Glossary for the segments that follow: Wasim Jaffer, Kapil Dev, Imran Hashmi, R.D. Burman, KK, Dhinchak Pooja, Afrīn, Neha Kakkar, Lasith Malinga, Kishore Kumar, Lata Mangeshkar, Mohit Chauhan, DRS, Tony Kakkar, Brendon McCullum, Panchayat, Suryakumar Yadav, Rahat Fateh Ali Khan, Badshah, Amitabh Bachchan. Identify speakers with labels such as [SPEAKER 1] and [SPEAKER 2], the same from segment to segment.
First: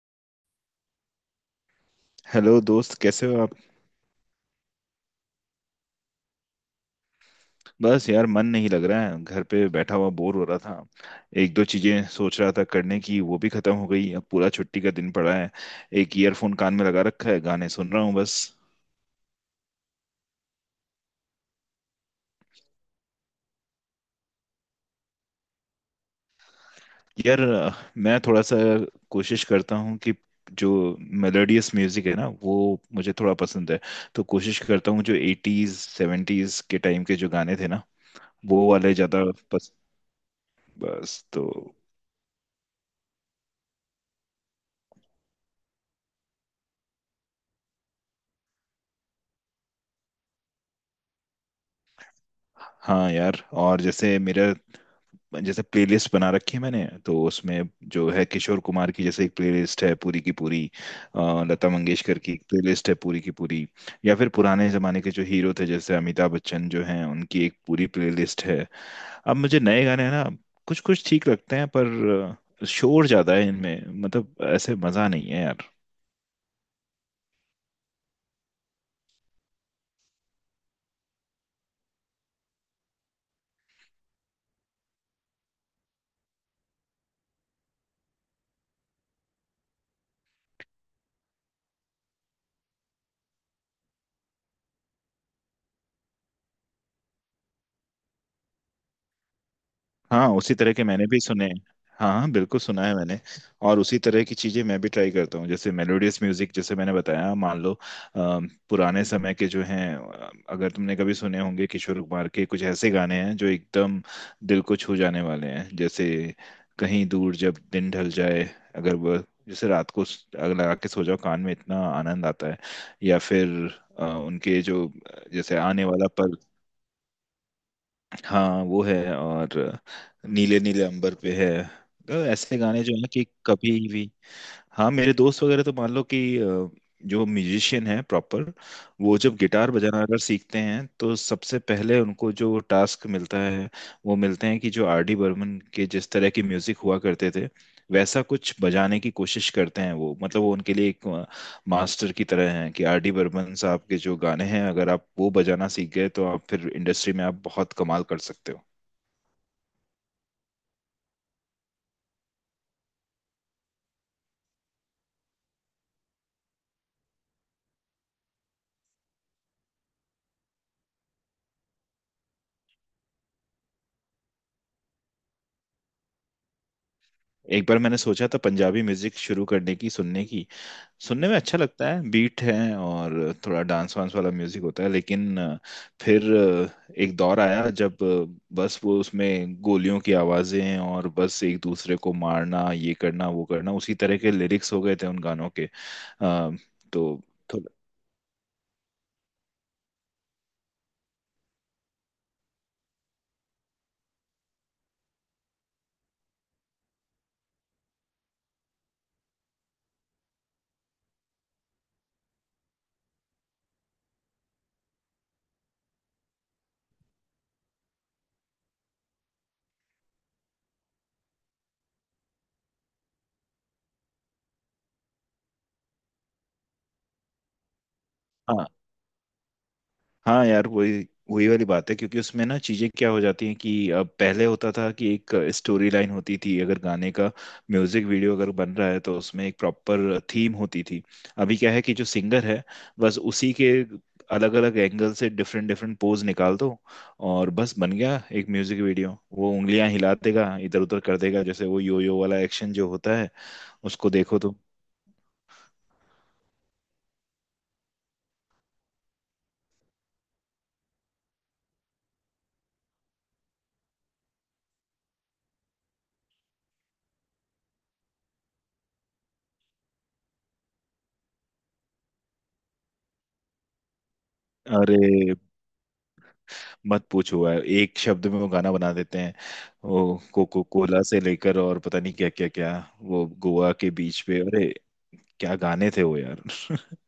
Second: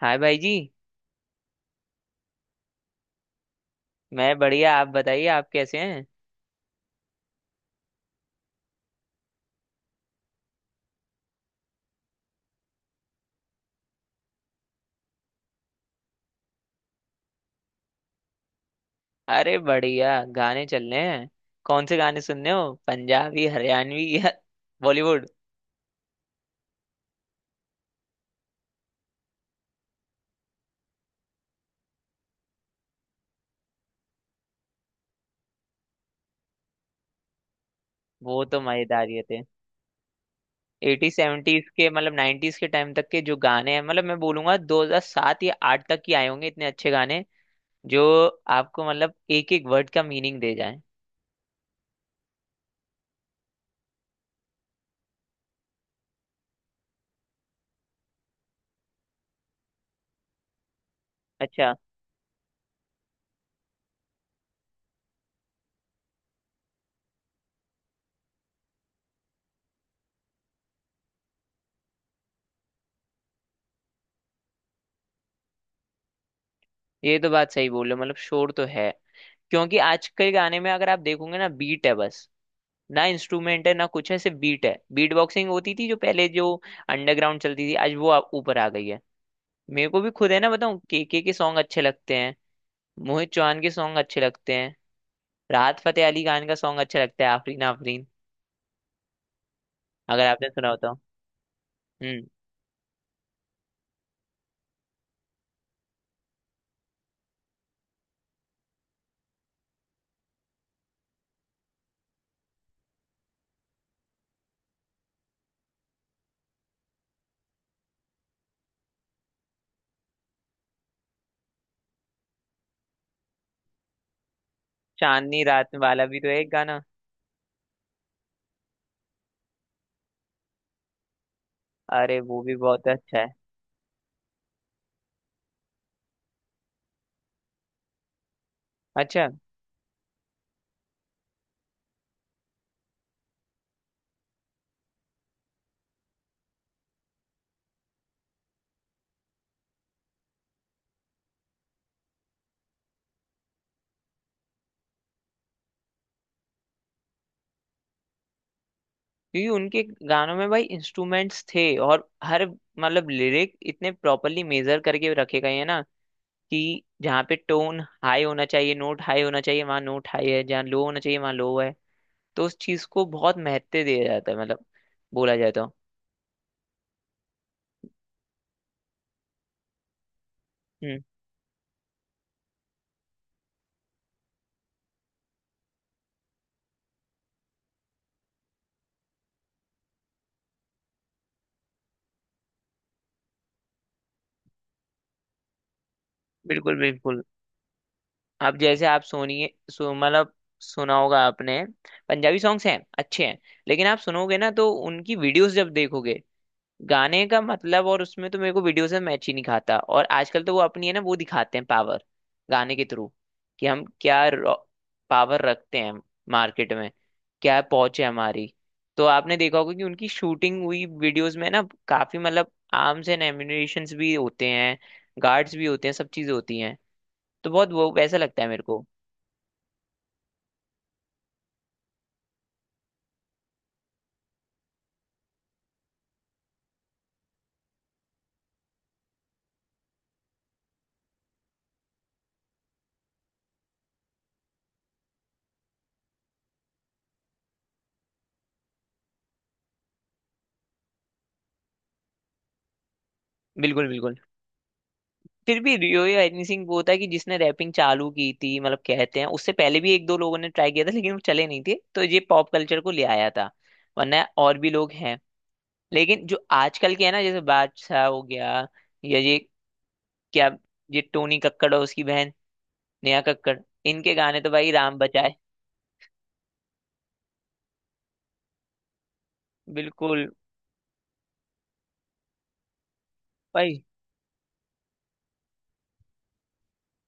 [SPEAKER 1] हाय भाई जी।
[SPEAKER 2] हेलो दोस्त, कैसे हो आप?
[SPEAKER 1] मैं बढ़िया, आप बताइए आप कैसे हैं।
[SPEAKER 2] बस यार, मन नहीं लग रहा है। घर पे बैठा हुआ बोर हो रहा था। एक दो चीजें सोच रहा था करने की, वो भी खत्म हो गई। अब पूरा छुट्टी का दिन पड़ा है। एक ईयरफोन कान में लगा रखा है, गाने सुन रहा हूँ बस।
[SPEAKER 1] अरे बढ़िया। गाने चल रहे हैं। कौन से गाने सुनने हो, पंजाबी हरियाणवी या बॉलीवुड।
[SPEAKER 2] यार, मैं थोड़ा सा कोशिश करता हूँ कि जो मेलोडियस म्यूजिक है ना, वो मुझे थोड़ा पसंद है। तो कोशिश करता हूँ, जो एटीज सेवेंटीज के टाइम के जो गाने थे ना,
[SPEAKER 1] वो तो
[SPEAKER 2] वो वाले
[SPEAKER 1] मजेदार ही
[SPEAKER 2] ज्यादा।
[SPEAKER 1] थे।
[SPEAKER 2] पस,
[SPEAKER 1] एटी
[SPEAKER 2] बस तो।
[SPEAKER 1] सेवेंटीज के मतलब नाइन्टीज के टाइम तक के जो गाने हैं, मतलब मैं बोलूंगा 2007 या 8 तक ही आए होंगे इतने अच्छे गाने जो आपको मतलब एक एक वर्ड का मीनिंग दे जाए।
[SPEAKER 2] हाँ यार, और जैसे मेरा, जैसे प्लेलिस्ट बना रखी है मैंने तो उसमें जो है, किशोर कुमार की जैसे एक प्लेलिस्ट है पूरी की पूरी। लता
[SPEAKER 1] अच्छा।
[SPEAKER 2] मंगेशकर की एक प्लेलिस्ट है पूरी की पूरी। या फिर पुराने जमाने के जो हीरो थे, जैसे अमिताभ बच्चन जो हैं, उनकी एक पूरी प्लेलिस्ट है। अब मुझे नए गाने है ना, कुछ कुछ ठीक लगते हैं, पर शोर ज्यादा है इनमें, मतलब ऐसे मजा नहीं है यार।
[SPEAKER 1] ये तो बात सही बोल रहे हो, मतलब शोर तो है। क्योंकि आजकल गाने में अगर आप देखोगे ना, बीट है बस। ना इंस्ट्रूमेंट है ना कुछ है, सिर्फ बीट है। बीट बॉक्सिंग होती थी जो पहले जो अंडरग्राउंड चलती थी, आज वो ऊपर आ गई है। मेरे को भी खुद है ना, बताऊं, केके के सॉन्ग अच्छे लगते हैं। मोहित चौहान के सॉन्ग अच्छे लगते हैं। राहत फतेह अली खान का सॉन्ग अच्छा लगता है, आफरीन आफरीन, अगर
[SPEAKER 2] हाँ,
[SPEAKER 1] आपने
[SPEAKER 2] उसी
[SPEAKER 1] सुना
[SPEAKER 2] तरह
[SPEAKER 1] हो
[SPEAKER 2] के
[SPEAKER 1] तो।
[SPEAKER 2] मैंने भी सुने हैं। हाँ
[SPEAKER 1] हम्म।
[SPEAKER 2] हाँ, बिल्कुल सुना है मैंने। और उसी तरह की चीजें मैं भी ट्राई करता हूँ, जैसे मेलोडियस म्यूजिक, जैसे मैंने बताया। मान लो पुराने समय के जो हैं, अगर तुमने कभी सुने होंगे, किशोर कुमार के कुछ ऐसे गाने हैं जो एकदम दिल को छू जाने वाले हैं। जैसे कहीं दूर जब दिन ढल जाए, अगर वह जैसे रात को अगर लगा के सो जाओ कान में, इतना आनंद आता है। या फिर उनके जो,
[SPEAKER 1] चांदनी
[SPEAKER 2] जैसे
[SPEAKER 1] रात
[SPEAKER 2] आने
[SPEAKER 1] वाला
[SPEAKER 2] वाला
[SPEAKER 1] भी तो है
[SPEAKER 2] पल।
[SPEAKER 1] एक गाना।
[SPEAKER 2] हाँ वो है, और नीले नीले अंबर पे है।
[SPEAKER 1] अरे
[SPEAKER 2] तो
[SPEAKER 1] वो भी
[SPEAKER 2] ऐसे गाने
[SPEAKER 1] बहुत
[SPEAKER 2] जो है
[SPEAKER 1] अच्छा
[SPEAKER 2] कि
[SPEAKER 1] है।
[SPEAKER 2] कभी भी। हाँ, मेरे दोस्त वगैरह तो मान लो कि जो म्यूजिशियन है प्रॉपर, वो
[SPEAKER 1] अच्छा।
[SPEAKER 2] जब गिटार बजाना अगर सीखते हैं, तो सबसे पहले उनको जो टास्क मिलता है, वो मिलते हैं कि जो आर डी बर्मन के जिस तरह की म्यूजिक हुआ करते थे, वैसा कुछ बजाने की कोशिश करते हैं वो। मतलब वो उनके लिए एक मास्टर की तरह हैं, कि आर डी बर्मन साहब के जो गाने हैं, अगर आप वो बजाना सीख गए, तो आप फिर इंडस्ट्री में आप बहुत कमाल कर सकते हो।
[SPEAKER 1] क्योंकि उनके गानों में भाई इंस्ट्रूमेंट्स थे, और हर मतलब लिरिक इतने प्रॉपरली मेजर करके रखे गए हैं ना, कि जहाँ पे टोन हाई होना चाहिए, नोट हाई होना चाहिए वहाँ नोट हाई है, जहाँ लो होना चाहिए वहाँ लो है। तो उस चीज को बहुत महत्व दिया जाता है, मतलब बोला जाता है।
[SPEAKER 2] एक बार मैंने सोचा था पंजाबी म्यूजिक शुरू करने की, सुनने की।
[SPEAKER 1] हम्म।
[SPEAKER 2] सुनने में अच्छा लगता है, बीट है और थोड़ा डांस वांस वाला म्यूजिक होता है। लेकिन फिर एक दौर आया जब बस वो उसमें गोलियों की आवाजें, और बस एक दूसरे को मारना, ये करना वो करना, उसी तरह के लिरिक्स हो गए थे उन गानों के।
[SPEAKER 1] बिल्कुल, बिल्कुल।
[SPEAKER 2] तो थोड़ा।
[SPEAKER 1] अब जैसे आप सुनिए, मतलब सुना होगा आपने, पंजाबी सॉन्ग्स हैं अच्छे हैं। लेकिन आप सुनोगे ना, तो उनकी वीडियोस जब देखोगे, गाने का मतलब और उसमें तो मेरे को वीडियो से मैच ही नहीं खाता। और आजकल तो वो अपनी है ना, वो दिखाते हैं पावर गाने के थ्रू, कि हम क्या पावर रखते हैं मार्केट में, क्या पहुंच है हमारी। तो आपने देखा होगा कि उनकी शूटिंग हुई वीडियोस में ना, काफी मतलब आर्म्स एंड एम्युनिशंस भी होते हैं, गार्ड्स भी होते हैं, सब चीजें होती हैं। तो बहुत वो वैसा लगता है मेरे को।
[SPEAKER 2] हाँ यार, वही वही वाली बात है, क्योंकि उसमें ना चीजें क्या हो जाती हैं कि अब पहले होता था कि एक स्टोरी लाइन होती थी, अगर गाने का म्यूजिक वीडियो अगर बन रहा है, तो उसमें एक प्रॉपर थीम होती थी। अभी क्या है कि जो सिंगर है, बस उसी के अलग अलग एंगल से डिफरेंट डिफरेंट पोज निकाल दो, और बस बन गया एक म्यूजिक वीडियो। वो उंगलियां हिला देगा, इधर उधर कर देगा, जैसे वो यो यो वाला एक्शन जो होता है,
[SPEAKER 1] बिल्कुल,
[SPEAKER 2] उसको
[SPEAKER 1] बिल्कुल।
[SPEAKER 2] देखो तो।
[SPEAKER 1] फिर भी रियो या एनीसिंह वो था कि जिसने रैपिंग चालू की थी, मतलब कहते हैं उससे पहले भी एक दो लोगों ने ट्राई किया था लेकिन वो चले नहीं थे, तो ये पॉप कल्चर को ले आया था। वरना और भी लोग हैं, लेकिन जो आजकल के है ना, जैसे बादशाह हो गया, या ये क्या, ये टोनी कक्कड़ और उसकी बहन नेहा कक्कड़, इनके गाने तो भाई राम
[SPEAKER 2] अरे
[SPEAKER 1] बचाए।
[SPEAKER 2] मत पूछो यार, एक शब्द में वो गाना बना देते हैं। वो
[SPEAKER 1] बिल्कुल।
[SPEAKER 2] कोको कोला से लेकर और पता नहीं क्या क्या क्या, वो गोवा
[SPEAKER 1] भाई
[SPEAKER 2] के बीच पे, अरे क्या गाने थे वो यार।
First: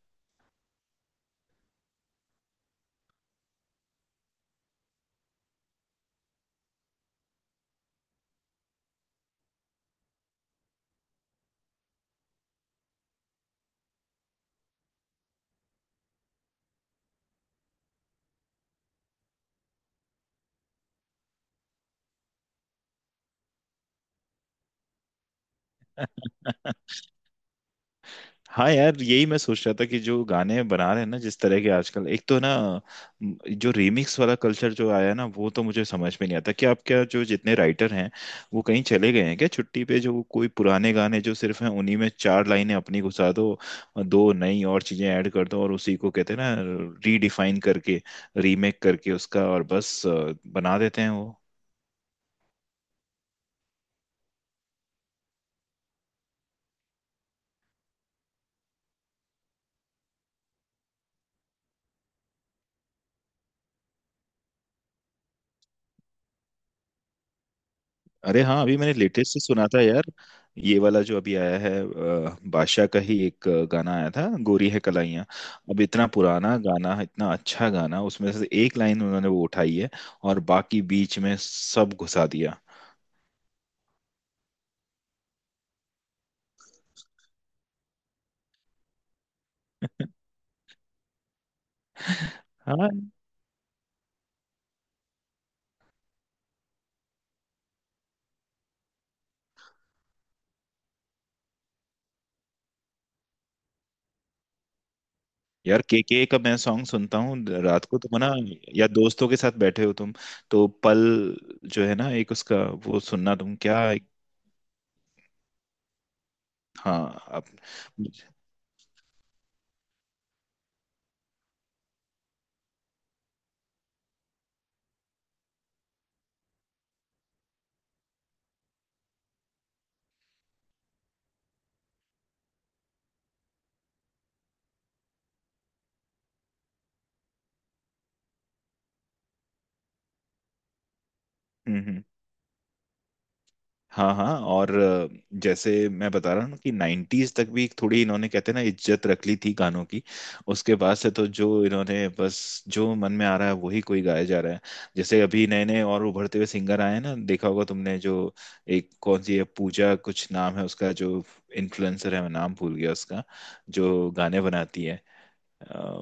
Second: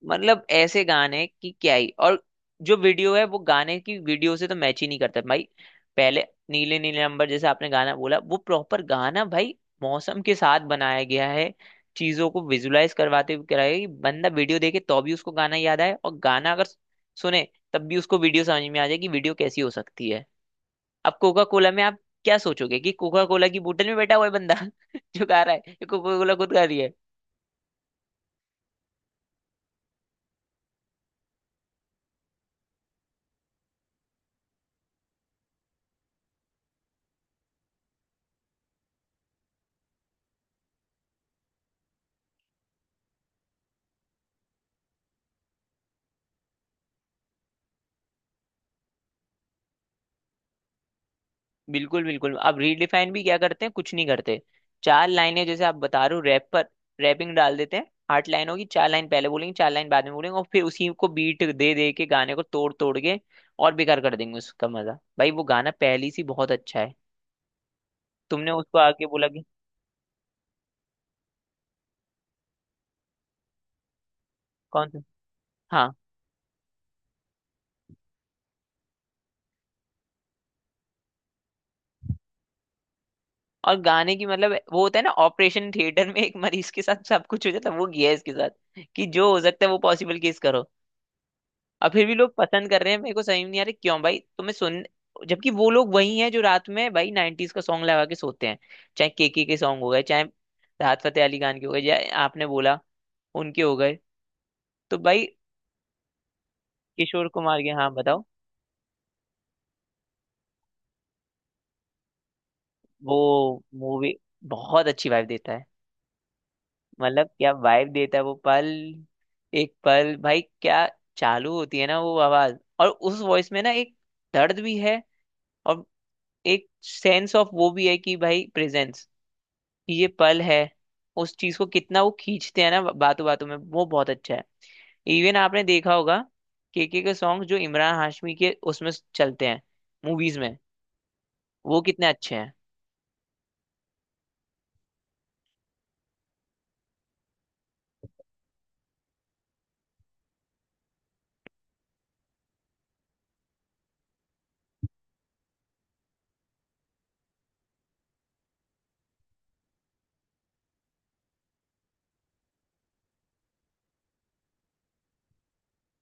[SPEAKER 1] मतलब ऐसे गाने की क्या ही, और जो वीडियो है वो गाने की वीडियो से तो मैच ही नहीं करता भाई। पहले, नीले नीले अंबर जैसे आपने गाना बोला, वो प्रॉपर गाना भाई मौसम के साथ बनाया गया है, चीजों को विजुलाइज करवाते हुए कराया गया है कि बंदा वीडियो देखे तो भी उसको गाना याद आए, और गाना अगर सुने तब भी उसको वीडियो समझ में आ जाए कि वीडियो कैसी हो सकती है। अब कोका कोला में आप क्या सोचोगे, कि कोका कोला की बोतल में बैठा हुआ है बंदा जो गा रहा है, कोका कोला खुद गा रही है।
[SPEAKER 2] हाँ यार, यही मैं सोच रहा था कि जो गाने बना रहे हैं ना जिस तरह के आजकल, एक तो ना जो रीमिक्स वाला कल्चर जो आया है ना, वो तो मुझे समझ में नहीं आता कि आप क्या, जो जितने राइटर हैं वो कहीं चले गए हैं क्या छुट्टी पे? जो कोई पुराने गाने जो सिर्फ हैं, उन्हीं में चार लाइनें अपनी घुसा दो और दो नई और चीजें ऐड कर दो, और उसी को कहते हैं ना, रीडिफाइन करके, रीमेक करके उसका, और बस बना देते हैं वो।
[SPEAKER 1] बिल्कुल, बिल्कुल। अब रीडिफाइन भी क्या करते हैं, कुछ नहीं करते। चार लाइनें, जैसे आप बता रहे हो, रैप पर रैपिंग डाल देते हैं, आठ लाइन होगी, चार लाइन पहले बोलेंगे चार लाइन बाद में बोलेंगे, और फिर उसी को बीट दे दे के गाने को तोड़ तोड़ के और बेकार कर देंगे उसका मजा। भाई वो गाना पहली सी बहुत अच्छा है,
[SPEAKER 2] अरे
[SPEAKER 1] तुमने
[SPEAKER 2] हाँ, अभी
[SPEAKER 1] उसको
[SPEAKER 2] मैंने
[SPEAKER 1] आके बोला
[SPEAKER 2] लेटेस्ट से
[SPEAKER 1] कि।
[SPEAKER 2] सुना था यार, ये वाला जो अभी आया है, बादशाह का ही एक गाना आया था, गोरी है
[SPEAKER 1] कौन सा।
[SPEAKER 2] कलाइयाँ। अब
[SPEAKER 1] हाँ।
[SPEAKER 2] इतना पुराना गाना, इतना अच्छा गाना, उसमें से एक लाइन उन्होंने वो उठाई है, और बाकी बीच में सब घुसा दिया।
[SPEAKER 1] और गाने की मतलब वो होता है ना, ऑपरेशन थिएटर में एक मरीज के साथ सब कुछ हो जाता है, वो किया है इसके साथ, कि जो हो सकता है वो पॉसिबल केस करो। अब फिर भी लोग पसंद कर
[SPEAKER 2] हाँ
[SPEAKER 1] रहे हैं, मेरे को समझ में नहीं आ रहा क्यों भाई, तुम्हें सुन, जबकि वो लोग वही हैं जो रात में भाई 90s का सॉन्ग लगा के सोते हैं। चाहे केके के सॉन्ग हो गए, चाहे राहत फतेह अली खान के हो गए, या आपने बोला उनके हो गए, तो भाई।
[SPEAKER 2] यार, के का मैं सॉन्ग सुनता
[SPEAKER 1] किशोर
[SPEAKER 2] हूँ।
[SPEAKER 1] कुमार के,
[SPEAKER 2] रात
[SPEAKER 1] हाँ,
[SPEAKER 2] को तुम
[SPEAKER 1] बताओ।
[SPEAKER 2] ना, या दोस्तों के साथ बैठे हो तुम, तो पल जो है ना, एक उसका वो
[SPEAKER 1] वो
[SPEAKER 2] सुनना तुम क्या।
[SPEAKER 1] मूवी बहुत अच्छी वाइब देता है।
[SPEAKER 2] हाँ।
[SPEAKER 1] मतलब
[SPEAKER 2] आप।
[SPEAKER 1] क्या वाइब
[SPEAKER 2] हम्म।
[SPEAKER 1] देता है वो पल। एक पल भाई, क्या चालू होती है ना वो आवाज, और उस वॉइस में ना एक दर्द भी है, और एक सेंस ऑफ वो भी है कि भाई प्रेजेंस, ये पल है। उस चीज को कितना वो खींचते हैं ना बातों बातों में, वो बहुत अच्छा है। इवन आपने देखा होगा, केके के सॉन्ग जो इमरान हाशमी के उसमें चलते हैं मूवीज में, वो
[SPEAKER 2] हम्म।
[SPEAKER 1] कितने अच्छे हैं।
[SPEAKER 2] हाँ हाँ। और जैसे मैं बता रहा हूँ ना कि नाइन्टीज तक भी थोड़ी इन्होंने, कहते हैं ना, इज्जत रख ली थी गानों की। उसके बाद से तो जो इन्होंने, बस जो मन में आ रहा है वही कोई गाया जा रहा है। जैसे अभी नए नए और उभरते हुए सिंगर आए हैं ना, देखा होगा तुमने, जो एक कौन सी है, पूजा कुछ नाम है उसका, जो इन्फ्लुएंसर है, मैं नाम भूल गया उसका, जो गाने बनाती है। अ,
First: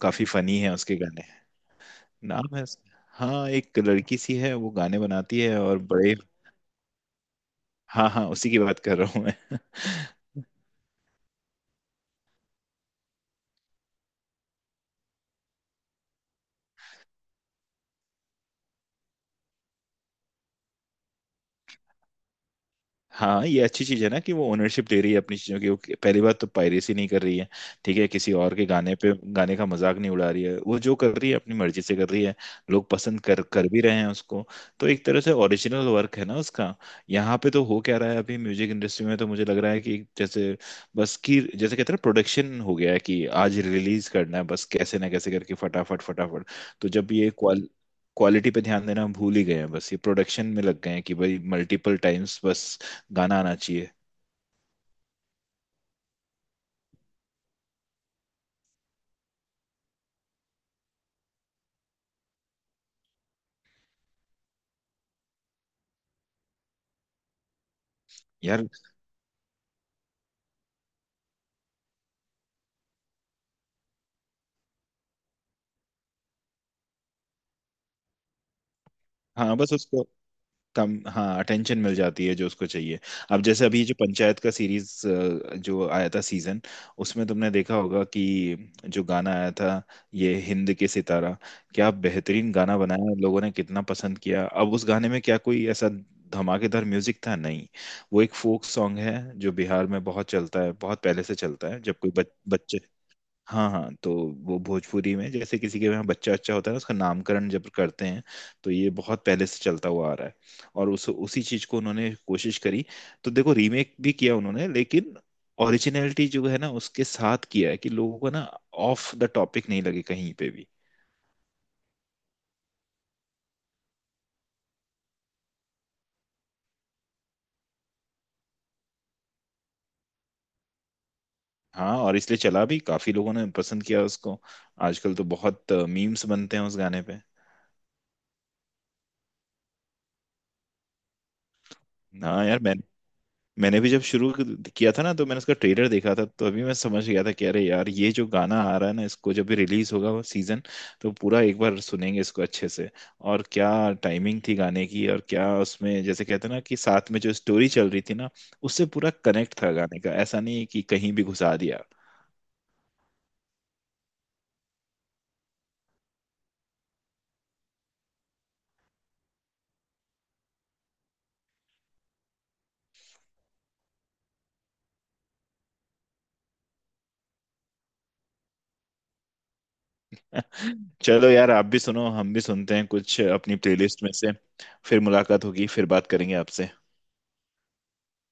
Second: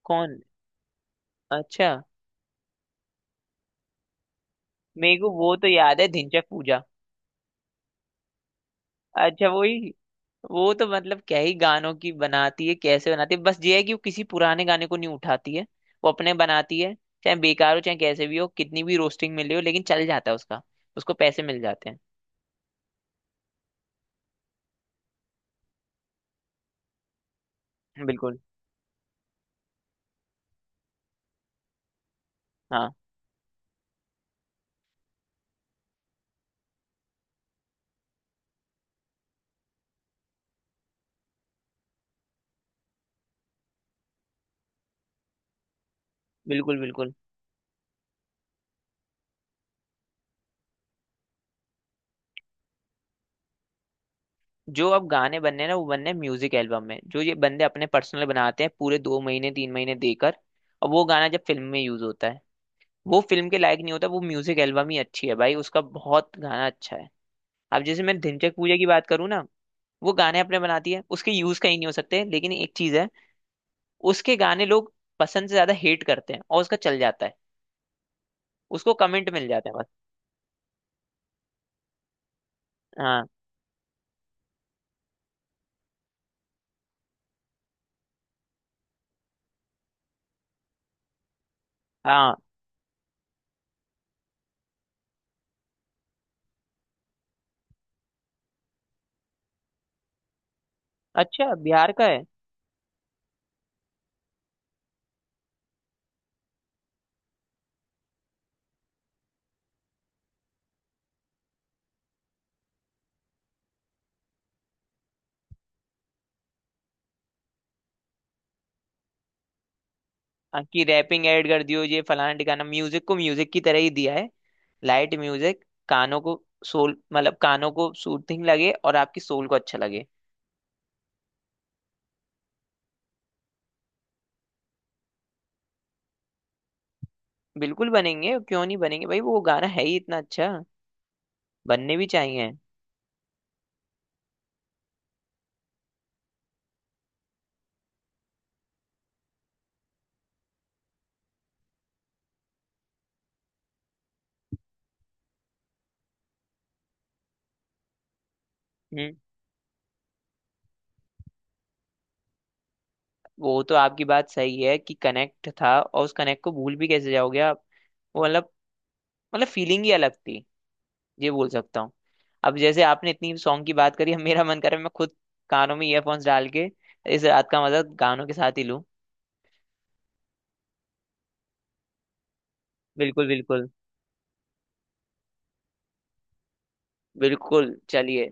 [SPEAKER 2] काफी
[SPEAKER 1] कौन।
[SPEAKER 2] फनी है उसके गाने।
[SPEAKER 1] अच्छा।
[SPEAKER 2] नाम है उसका। हाँ, एक लड़की सी है, वो गाने
[SPEAKER 1] मेरे को
[SPEAKER 2] बनाती
[SPEAKER 1] वो
[SPEAKER 2] है
[SPEAKER 1] तो
[SPEAKER 2] और
[SPEAKER 1] याद है,
[SPEAKER 2] बड़े।
[SPEAKER 1] ढिंचैक पूजा।
[SPEAKER 2] हाँ हाँ, उसी की बात कर रहा हूँ
[SPEAKER 1] अच्छा,
[SPEAKER 2] मैं।
[SPEAKER 1] वही। वो तो मतलब क्या ही गानों की बनाती है, कैसे बनाती है, बस ये है कि वो किसी पुराने गाने को नहीं उठाती है, वो अपने बनाती है। चाहे बेकार हो चाहे कैसे भी हो, कितनी भी रोस्टिंग मिली हो, लेकिन चल जाता है उसका, उसको पैसे मिल जाते
[SPEAKER 2] हाँ, ये अच्छी चीज है ना कि वो ओनरशिप ले रही है अपनी चीजों की। वो पहली बात तो पायरेसी नहीं कर रही है। ठीक
[SPEAKER 1] हैं।
[SPEAKER 2] है, किसी
[SPEAKER 1] बिल्कुल।
[SPEAKER 2] और के गाने पे गाने का मजाक नहीं उड़ा रही है, वो जो कर रही है अपनी मर्जी से कर रही है। लोग
[SPEAKER 1] हाँ।
[SPEAKER 2] पसंद कर कर भी रहे हैं उसको, तो एक तरह से ओरिजिनल वर्क है ना उसका। यहाँ पे तो हो क्या रहा है अभी म्यूजिक इंडस्ट्री में, तो मुझे लग रहा है कि जैसे बस की, जैसे कहते हैं, प्रोडक्शन हो गया है कि आज रिलीज करना है बस, कैसे ना कैसे करके, फटाफट फटाफट।
[SPEAKER 1] बिल्कुल,
[SPEAKER 2] तो जब
[SPEAKER 1] बिल्कुल।
[SPEAKER 2] ये क्वालिटी पे ध्यान देना हम भूल ही गए हैं, बस ये प्रोडक्शन में लग गए हैं कि भाई मल्टीपल टाइम्स बस गाना आना चाहिए।
[SPEAKER 1] जो अब गाने बनने हैं ना, वो बनने हैं म्यूजिक एल्बम में जो ये बंदे अपने पर्सनल बनाते हैं, पूरे दो महीने तीन महीने देकर। और वो गाना जब फिल्म में यूज होता है, वो फिल्म के लायक नहीं होता, वो म्यूजिक एल्बम ही अच्छी है भाई, उसका बहुत गाना अच्छा है। अब जैसे मैं धिनचक
[SPEAKER 2] यार।
[SPEAKER 1] पूजा की बात करूँ ना, वो गाने अपने बनाती है, उसके यूज कहीं नहीं हो सकते, लेकिन एक चीज है, उसके गाने लोग पसंद से ज्यादा हेट करते हैं, और उसका चल जाता है, उसको कमेंट मिल
[SPEAKER 2] हाँ
[SPEAKER 1] जाता
[SPEAKER 2] बस
[SPEAKER 1] है बस।
[SPEAKER 2] उसको कम, हाँ, अटेंशन मिल जाती है जो उसको चाहिए।
[SPEAKER 1] हाँ,
[SPEAKER 2] अब जैसे अभी जो पंचायत का सीरीज, जो आया था सीजन, उसमें तुमने देखा होगा कि जो गाना आया था, ये हिंद के सितारा, क्या
[SPEAKER 1] हाँ।
[SPEAKER 2] बेहतरीन गाना बनाया, लोगों ने कितना पसंद किया। अब उस गाने में क्या कोई ऐसा धमाकेदार म्यूजिक था? नहीं। वो एक फोक सॉन्ग है, जो बिहार में बहुत चलता है, बहुत पहले से
[SPEAKER 1] अच्छा,
[SPEAKER 2] चलता है,
[SPEAKER 1] बिहार
[SPEAKER 2] जब
[SPEAKER 1] का
[SPEAKER 2] कोई
[SPEAKER 1] है।
[SPEAKER 2] बच्चे। हाँ हाँ, तो वो भोजपुरी में, जैसे किसी के यहाँ बच्चा अच्छा होता है ना, उसका नामकरण जब करते हैं, तो ये बहुत पहले से चलता हुआ आ रहा है। और उस उसी चीज को उन्होंने कोशिश करी, तो देखो, रीमेक भी किया उन्होंने, लेकिन ओरिजिनलिटी जो है ना उसके साथ किया है, कि लोगों को ना ऑफ द टॉपिक नहीं लगे कहीं पे
[SPEAKER 1] हाँ,
[SPEAKER 2] भी।
[SPEAKER 1] कि रैपिंग ऐड कर दियो ये फलाना ठिकाना, म्यूजिक को म्यूजिक की तरह ही दिया है। लाइट म्यूजिक कानों को सोल, मतलब कानों को सूथिंग लगे, और आपकी सोल को अच्छा लगे।
[SPEAKER 2] हाँ, और इसलिए चला भी, काफी लोगों ने पसंद किया उसको। आजकल तो बहुत मीम्स बनते हैं उस गाने पे।
[SPEAKER 1] बिल्कुल बनेंगे, क्यों नहीं बनेंगे भाई, वो गाना है ही इतना अच्छा, बनने भी
[SPEAKER 2] हाँ
[SPEAKER 1] चाहिए।
[SPEAKER 2] यार। मैंने भी जब शुरू किया था ना, तो मैंने उसका ट्रेलर देखा था, तो अभी मैं समझ गया था कि अरे यार, ये जो गाना आ रहा है ना, इसको जब भी रिलीज होगा वो सीजन, तो पूरा एक बार सुनेंगे इसको अच्छे से। और क्या टाइमिंग थी गाने की, और क्या उसमें, जैसे कहते हैं ना, कि साथ में जो स्टोरी चल रही थी ना, उससे पूरा
[SPEAKER 1] हम्म।
[SPEAKER 2] कनेक्ट था गाने का। ऐसा नहीं है कि कहीं भी घुसा दिया।
[SPEAKER 1] वो तो आपकी बात सही है कि कनेक्ट था, और उस कनेक्ट को भूल भी कैसे जाओगे आप। वो मतलब फीलिंग ही अलग थी, ये बोल सकता हूँ। अब जैसे आपने इतनी सॉन्ग की बात करी, अब मेरा मन कर रहा है मैं खुद कानों में ईयरफोन्स डाल के इस रात का मजा गानों के साथ ही लूं।
[SPEAKER 2] चलो यार, आप भी सुनो, हम भी सुनते हैं कुछ
[SPEAKER 1] बिल्कुल,
[SPEAKER 2] अपनी
[SPEAKER 1] बिल्कुल।
[SPEAKER 2] प्लेलिस्ट में से। फिर मुलाकात होगी, फिर बात करेंगे आपसे।
[SPEAKER 1] बिल्कुल, चलिए।